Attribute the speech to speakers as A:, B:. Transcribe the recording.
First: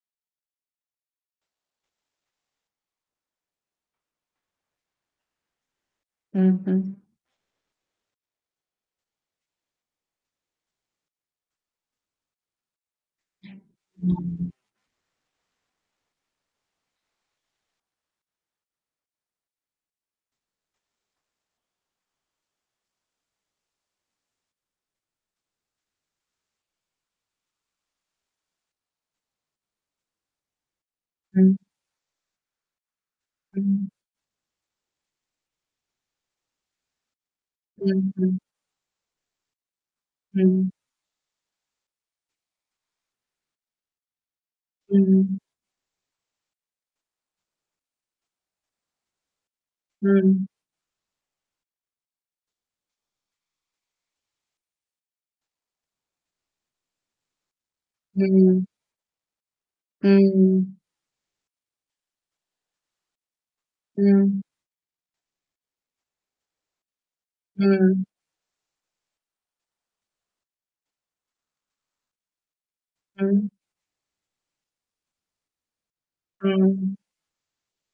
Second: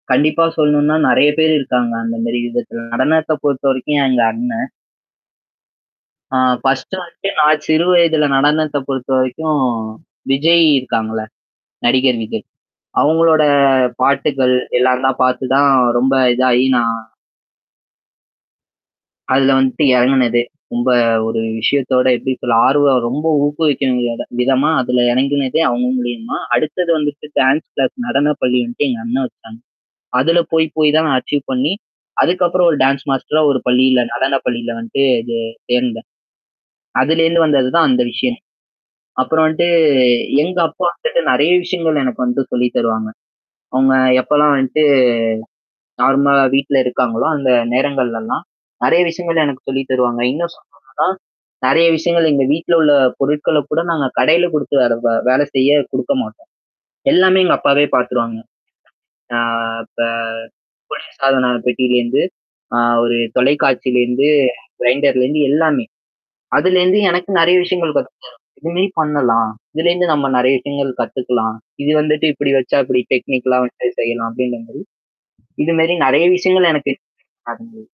A: கண்டிப்பா சொல்லணுன்னா நெறைய பேரு இருக்காங்க. அந்தமேரி விதத்துல நடனத்த பொறுத்தவரைக்கும் எங்க அண்ணன் ஆ
B: ம்ஹ்ம்.
A: ஃபர்ஸ்ட் வந்துட்டு நான் சிறு வயதில நடனத்த பொறுத்தவரைக்கும் விஜய் இருக்காங்கல்ல. நடிகர் விஜய். அவுங்களோட
B: ம்.
A: பாட்டுக்கள் எல்லாந்தான் பார்த்து தான் ரொம்ப இதாகி நான் அதுல வந்துட்டு இறங்குனதே! ரொம்ப ஒரு விஷயத்தோட எப்பிடி சொல்ல ஆர்வம் ரொம்ப ஊக்குவிக்கிற விதமா அதில இறங்குனதே அவுங்க மூலியமா! அடுத்தது வந்துட்டு டான்ஸ் கிளாஸ் நடன பள்ளின்டு எங்க அண்ணன் வச்சுாங்க. அதுல போய் போய் தான் நான் அச்சீவ்
B: ம்.
A: பண்ணி அதுக்கப்பறம் ஒரு டான்ஸ் மாஸ்டரா ஒரு
B: ம்.
A: பள்ளியில நடன பள்ளியில வந்துட்டு இது சேர்ந்தேன். அதுலேருந்து வந்தது தான் அந்த
B: ம்,
A: விஷயம்.
B: ம்.
A: அப்புறம் வந்துட்டு எங்க
B: ம்.
A: அப்பா வந்துட்டு நெறைய விஷயங்கள் எனக்கு வந்துட்டு சொல்லி தருவாங்க. அவுங்க எப்போலாம் வந்துட்டு
B: ம்.
A: நார்மலா வீட்ல இருக்காங்களோ, அந்த நேரங்கள்லல்லாம் நெறைய விஷயங்கள் எனக்கு சொல்லி தருவாங்க.
B: ம்.
A: இன்னும் சொல்லணுன்னா நெறைய விஷயங்கள் எங்க வீட்ல உள்ள பொருட்கள கூட நாங்க கடையில குடுத்து வேற வே வேலை செய்ய குடுக்க மாட்டோம். எல்லாமே எங்க அப்பாவே பார்த்துருவாங்க.
B: ம்.
A: ஆ அப்ப
B: ம்.
A: குளிர் சாதன பெட்டியில இருந்து அ ஒரு தொலைக்காட்சியிலருந்து
B: ம்.
A: கிரைண்டர்லருந்து எல்லாமே. அதுலருந்து எனக்கு நெறைய விஷயங்கள்
B: ம்.
A: கத்துதர இதுமாரி பண்ணலாம். இதுலேருந்து நம்ம நெறைய விஷயங்கள் கத்துக்கலாம். இது வந்துட்டு இப்பிடி வச்சா இப்பிடி
B: ம்.
A: டெக்னிக்கலா வந்து செய்யலாம் அப்பிடின்றமாரி இதுமேரி நிறைய விஷயங்கள் எனக்கு
B: ம்.
A: நடந்தது.